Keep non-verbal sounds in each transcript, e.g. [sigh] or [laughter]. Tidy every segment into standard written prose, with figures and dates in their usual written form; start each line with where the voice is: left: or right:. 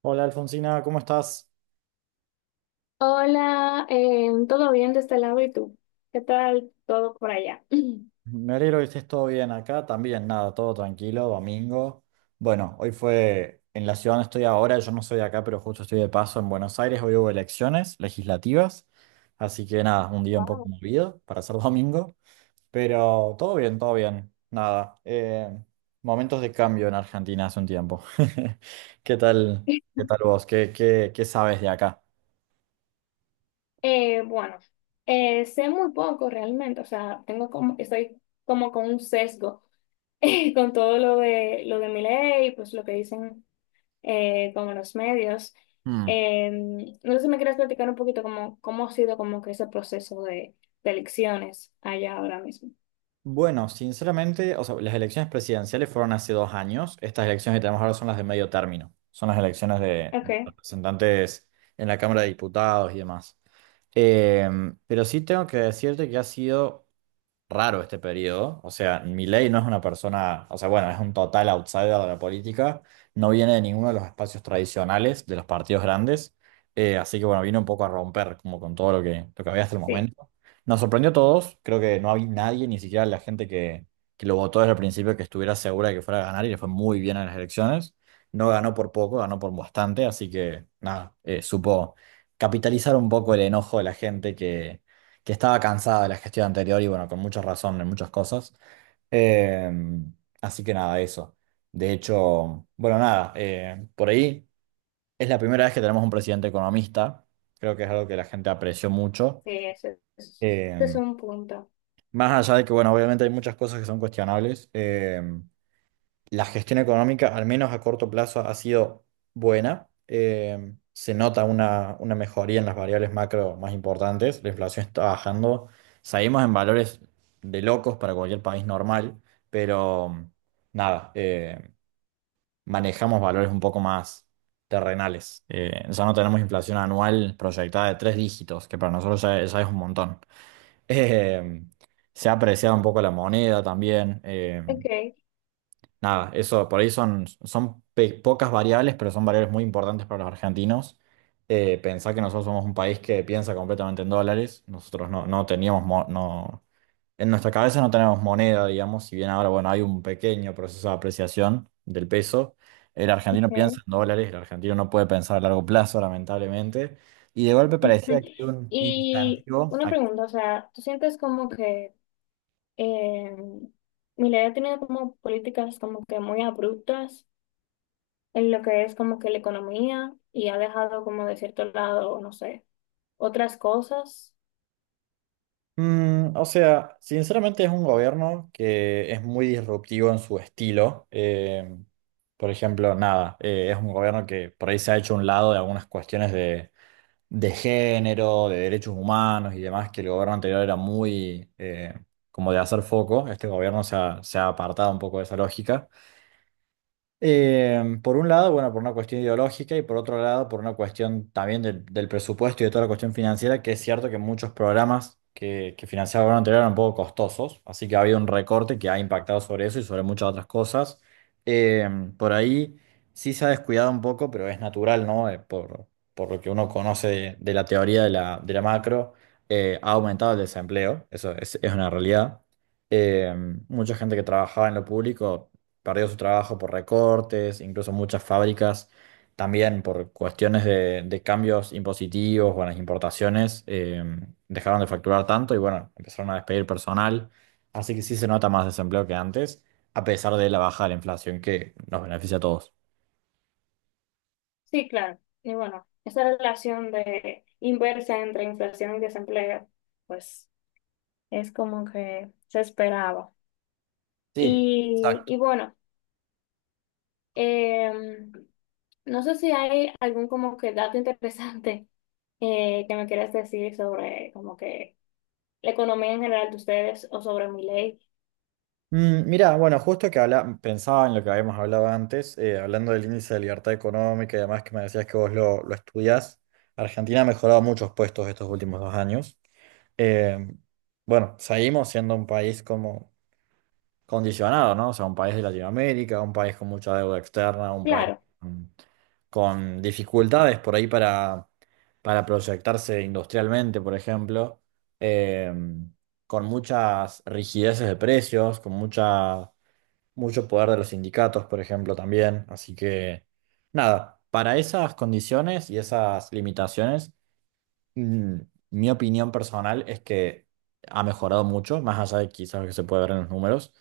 right: Hola Alfonsina, ¿cómo estás?
left: Hola, ¿todo bien de este lado y tú? ¿Qué tal todo por allá? [clears throat]
right: Me alegro que estés todo bien acá, también nada, todo tranquilo, domingo. Bueno, hoy fue en la ciudad donde estoy ahora, yo no soy de acá, pero justo estoy de paso en Buenos Aires, hoy hubo elecciones legislativas, así que nada, un día un poco
left: Wow.
right: movido para ser [laughs] domingo, pero todo bien, nada. Momentos de cambio en Argentina hace un tiempo. [laughs] ¿Qué tal, qué tal vos? ¿Qué sabes de acá?
left: Bueno, sé muy poco realmente, o sea, tengo como, estoy como con un sesgo [laughs] con todo lo de Milei, pues lo que dicen como los medios. No sé si me quieres platicar un poquito cómo ha sido como que ese proceso de elecciones allá ahora mismo.
right: Bueno, sinceramente, o sea, las elecciones presidenciales fueron hace 2 años. Estas elecciones que tenemos ahora son las de medio término. Son las elecciones de
left: Okay,
right: representantes en la Cámara de Diputados y demás. Eh, pero sí tengo que decirte que ha sido raro este periodo. O sea, Milei no es una persona, o sea, bueno, es un total outsider de la política, no viene de ninguno de los espacios tradicionales de los partidos grandes. Así que bueno, vino un poco a romper como con todo lo que había hasta el
left: sí,
right: momento. Nos sorprendió a todos, creo que no había nadie, ni siquiera la gente que lo votó desde el principio, que estuviera segura de que fuera a ganar, y le fue muy bien en las elecciones. No ganó por poco, ganó por bastante, así que nada, supo capitalizar un poco el enojo de la gente que estaba cansada de la gestión anterior y bueno, con mucha razón en muchas cosas. Eh, Así que nada, eso. De hecho, bueno, nada, por ahí es la primera vez que tenemos un presidente economista. Creo que es algo que la gente apreció mucho.
left: sí, ese es
right: Eh,
left: un punto.
right: Más allá de que, bueno, obviamente hay muchas cosas que son cuestionables. La gestión económica, al menos a corto plazo, ha sido buena. Se nota una mejoría en las variables macro más importantes. La inflación está bajando. Salimos en valores de locos para cualquier país normal, pero nada, manejamos valores un poco más terrenales. Ya no tenemos inflación anual proyectada de tres dígitos, que para nosotros ya es un montón. [laughs] Eh, Se ha apreciado un poco la moneda también.
left: Okay.
right: Nada, eso por ahí son, son pocas variables, pero son variables muy importantes para los argentinos. Pensá que nosotros somos un país que piensa completamente en dólares. Nosotros no teníamos, en nuestra cabeza no tenemos moneda, digamos, si bien ahora, bueno, hay un pequeño proceso de apreciación del peso. El argentino piensa
left: Ok.
right: en dólares, el argentino no puede pensar a largo plazo, lamentablemente. Y de golpe
left: [laughs]
right: parecía que hay un
left: Y
right: incentivo.
left: una pregunta, o sea, ¿tú sientes como que eh, Milei ha tenido como políticas como que muy abruptas en lo que es como que la economía y ha dejado como de cierto lado, no sé, otras cosas?
right: O sea, sinceramente es un gobierno que es muy disruptivo en su estilo. Por ejemplo, nada, es un gobierno que por ahí se ha hecho a un lado de algunas cuestiones de género, de derechos humanos y demás, que el gobierno anterior era muy, como de hacer foco. Este gobierno se ha apartado un poco de esa lógica. Por un lado, bueno, por una cuestión ideológica y por otro lado, por una cuestión también del, del presupuesto y de toda la cuestión financiera, que es cierto que muchos programas que financiaba el gobierno anterior eran un poco costosos, así que ha habido un recorte que ha impactado sobre eso y sobre muchas otras cosas. Eh, por ahí sí se ha descuidado un poco, pero es natural, ¿no? Por lo que uno conoce de la teoría de la macro, ha aumentado el desempleo, eso es una realidad. Eh, Mucha gente que trabajaba en lo público perdió su trabajo por recortes, incluso muchas fábricas también por cuestiones de cambios impositivos o en las importaciones, dejaron de facturar tanto y bueno, empezaron a despedir personal. Así que sí se nota más desempleo que antes, a pesar de la baja de la inflación que nos beneficia a todos.
left: Sí, claro. Y bueno, esa relación de inversa entre inflación y desempleo, pues es como que se esperaba.
right: Sí,
left: Y,
right: exacto.
left: y bueno, em, no sé si hay algún como que dato interesante que me quieras decir sobre como que la economía en general de ustedes o sobre mi ley.
right: Mira, bueno, justo que habla, pensaba en lo que habíamos hablado antes, hablando del índice de libertad económica, y además que me decías que vos lo estudiás. Argentina ha mejorado muchos puestos estos últimos 2 años. Eh, bueno, seguimos siendo un país como condicionado, ¿no? O sea, un país de Latinoamérica, un país con mucha deuda externa, un país
left: Claro,
right: con, con dificultades por ahí para proyectarse industrialmente, por ejemplo, eh, con muchas rigideces de precios, con mucha, mucho poder de los sindicatos, por ejemplo, también. Así que, nada, para esas condiciones y esas limitaciones. Mm, Mi opinión personal es que ha mejorado mucho, más allá de quizás lo que se puede ver en los números.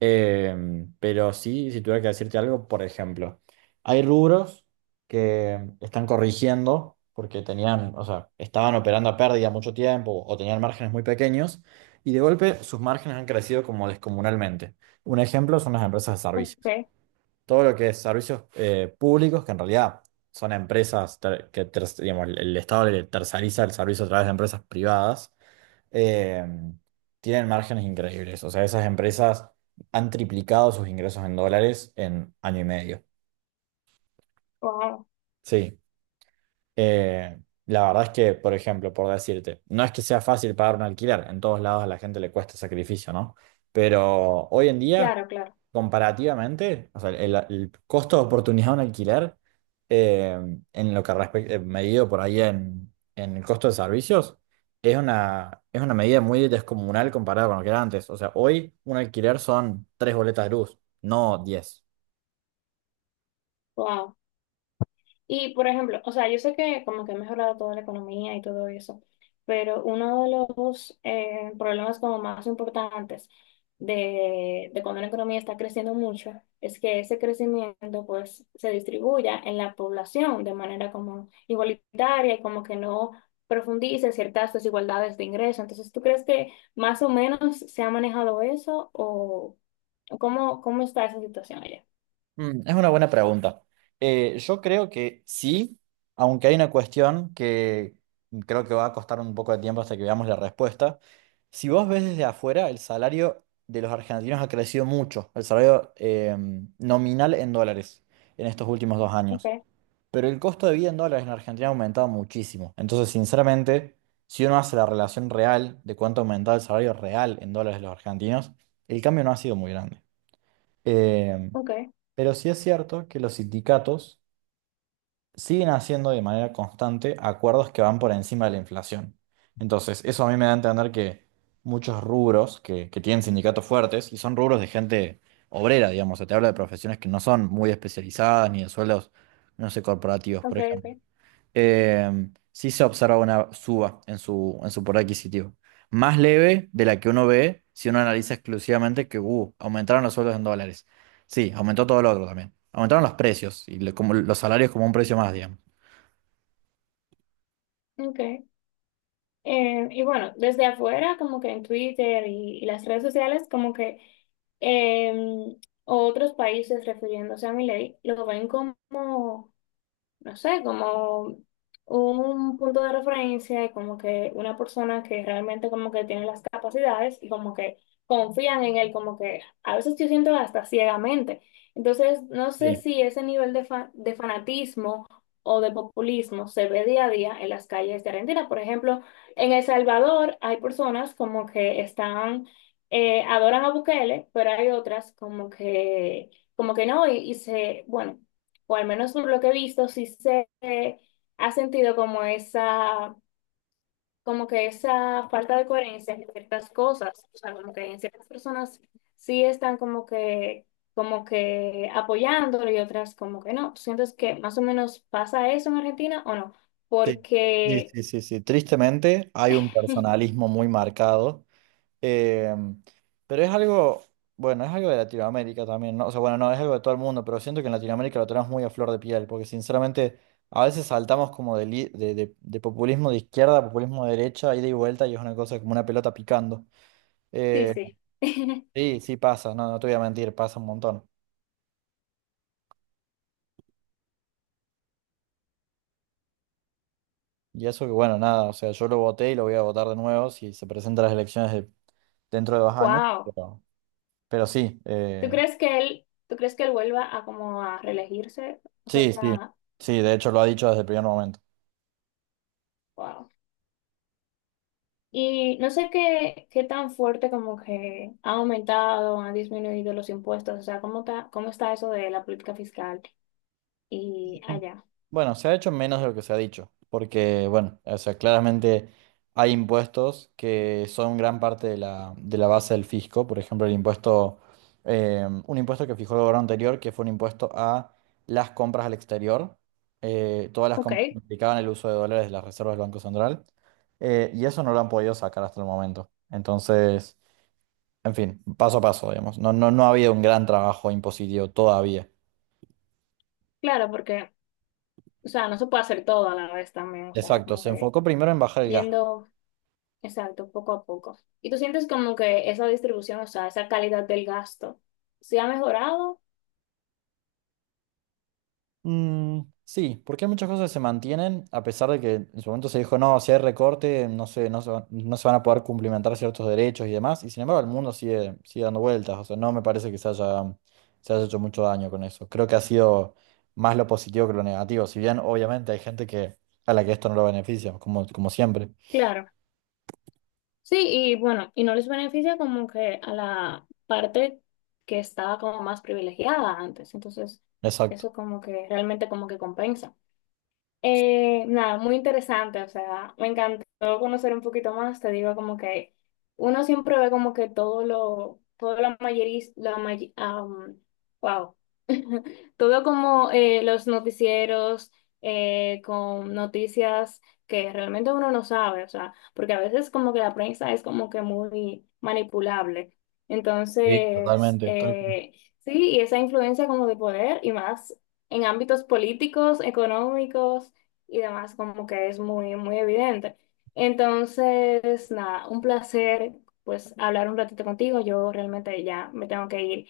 right: Pero sí, si tuviera que decirte algo, por ejemplo, hay rubros que están corrigiendo porque tenían, o sea, estaban operando a pérdida mucho tiempo, o tenían márgenes muy pequeños y de golpe sus márgenes han crecido como descomunalmente. Un ejemplo son las empresas de
left: ok,
right: servicios, todo lo que es servicios públicos, que en realidad son empresas digamos, el Estado le terceriza el servicio a través de empresas privadas, eh, tienen márgenes increíbles. O sea, esas empresas han triplicado sus ingresos en dólares en año y medio.
left: wow,
right: Sí. Eh, la verdad es que, por ejemplo, por decirte, no es que sea fácil pagar un alquiler, en todos lados a la gente le cuesta sacrificio, ¿no? Pero hoy en día,
left: claro, claro,
right: comparativamente, o sea, el costo de oportunidad de un alquiler, eh, en lo que respecta, medido por ahí en el costo de servicios, es una medida muy descomunal comparada con lo que era antes. O sea, hoy un alquiler son tres boletas de luz, no 10.
left: wow. Y, por ejemplo, o sea, yo sé que como que ha mejorado toda la economía y todo eso, pero uno de los problemas como más importantes de, cuando la economía está creciendo mucho es que ese crecimiento pues se distribuya en la población de manera como igualitaria y como que no profundice ciertas desigualdades de ingreso. Entonces, ¿tú crees que más o menos se ha manejado eso o cómo está esa situación allá?
right: Es una buena pregunta. Yo creo que sí, aunque hay una cuestión que creo que va a costar un poco de tiempo hasta que veamos la respuesta. Si vos ves desde afuera, el salario de los argentinos ha crecido mucho, el salario nominal en dólares en estos últimos 2 años.
left: Okay,
right: Pero el costo de vida en dólares en Argentina ha aumentado muchísimo. Entonces, sinceramente, si uno hace la relación real de cuánto ha aumentado el salario real en dólares de los argentinos, el cambio no ha sido muy grande. Eh,
left: okay,
right: pero sí es cierto que los sindicatos siguen haciendo de manera constante acuerdos que van por encima de la inflación. Entonces, eso a mí me da a entender que muchos rubros que tienen sindicatos fuertes, y son rubros de gente obrera, digamos, se te habla de profesiones que no son muy especializadas ni de sueldos, no sé, corporativos, por
left: okay,
right: ejemplo,
left: okay,
right: eh, sí se observa una suba en su poder adquisitivo. Más leve de la que uno ve si uno analiza exclusivamente que aumentaron los sueldos en dólares. Sí, aumentó todo lo otro también. Aumentaron los precios y lo- como, los salarios como un precio más, digamos.
left: ok. Y bueno, desde afuera, como que en Twitter y las redes sociales, como que eh, otros países refiriéndose a mi ley, lo ven como no sé, como un punto de referencia y como que una persona que realmente como que tiene las capacidades y como que confían en él, como que a veces yo siento hasta ciegamente. Entonces, no sé
right: Sí,
left: si ese nivel de fanatismo o de populismo se ve día a día en las calles de Argentina. Por ejemplo, en El Salvador hay personas como que están, adoran a Bukele, pero hay otras como que no, y se, bueno, o al menos por lo que he visto, sí se ha sentido como esa, como que esa falta de coherencia en ciertas cosas, o sea, como que en ciertas personas sí están como que apoyándolo y otras como que no. ¿Tú sientes que más o menos pasa eso en Argentina o no?
right: sí, sí,
left: Porque,
right: sí, sí. Sí. Tristemente hay un
left: [laughs]
right: personalismo muy marcado. Eh, pero es algo, bueno, es algo de Latinoamérica también, ¿no? O sea, bueno, no, es algo de todo el mundo, pero siento que en Latinoamérica lo tenemos muy a flor de piel, porque sinceramente a veces saltamos como de populismo de izquierda a populismo de derecha, ida y vuelta, y es una cosa como una pelota picando.
left: sí,
right: Eh,
left: sí. [laughs]
right: sí, sí pasa, no, no te voy a mentir, pasa un montón. Y eso que, bueno, nada, o sea, yo lo voté y lo voy a votar de nuevo si se presentan las elecciones dentro de 2 años,
left: Wow.
right: pero sí,
left: ¿Tú crees que él, tú crees que él vuelva a como a reelegirse? O
right: sí, sí,
left: sea,
right: sí, de hecho lo ha dicho desde el primer momento.
left: wow. Y no sé qué tan fuerte como que ha aumentado, han disminuido los impuestos, o sea, cómo está eso de la política fiscal y
right: Mm.
left: allá.
right: Bueno, se ha hecho menos de lo que se ha dicho, porque, bueno, o sea, claramente hay impuestos que son gran parte de de la base del fisco, por ejemplo, el impuesto, un impuesto que fijó el gobierno anterior, que fue un impuesto a las compras al exterior, todas las
left: Ok,
right: compras que implicaban el uso de dólares de las reservas del Banco Central, y eso no lo han podido sacar hasta el momento. Entonces, en fin, paso a paso, digamos, no ha habido un gran trabajo impositivo todavía.
left: claro, porque, o sea, no se puede hacer todo a la vez también, o sea,
right: Exacto,
left: como
right: se
left: que
right: enfocó primero en bajar el gasto.
left: yendo, exacto, poco a poco. ¿Y tú sientes como que esa distribución, o sea, esa calidad del gasto, se ha mejorado?
right: Sí, porque muchas cosas que se mantienen, a pesar de que en su momento se dijo, no, si hay recorte, no sé, no se van a poder cumplimentar ciertos derechos y demás, y sin embargo el mundo sigue dando vueltas, o sea, no me parece que se haya hecho mucho daño con eso. Creo que ha sido más lo positivo que lo negativo, si bien obviamente hay gente que, a la que esto no lo beneficia, como, como siempre.
left: Claro. Sí, y bueno, y no les beneficia como que a la parte que estaba como más privilegiada antes. Entonces,
right: Exacto.
left: eso como que realmente como que compensa. Nada, muy interesante, o sea, me encantó conocer un poquito más, te digo como que uno siempre ve como que todo lo, todo la mayoría, la may- am, wow, [laughs] todo como los noticieros con noticias que realmente uno no sabe, o sea, porque a veces como que la prensa es como que muy manipulable,
right: Sí,
left: entonces,
right: totalmente. Tal cual.
left: sí, y esa influencia como de poder y más en ámbitos políticos, económicos y demás, como que es muy, muy evidente. Entonces, nada, un placer pues hablar un ratito contigo. Yo realmente ya me tengo que ir,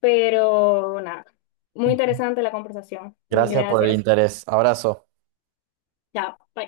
left: pero nada, muy interesante la conversación.
right: Gracias por el
left: Gracias.
right: interés. Abrazo.
left: Chao. Bye.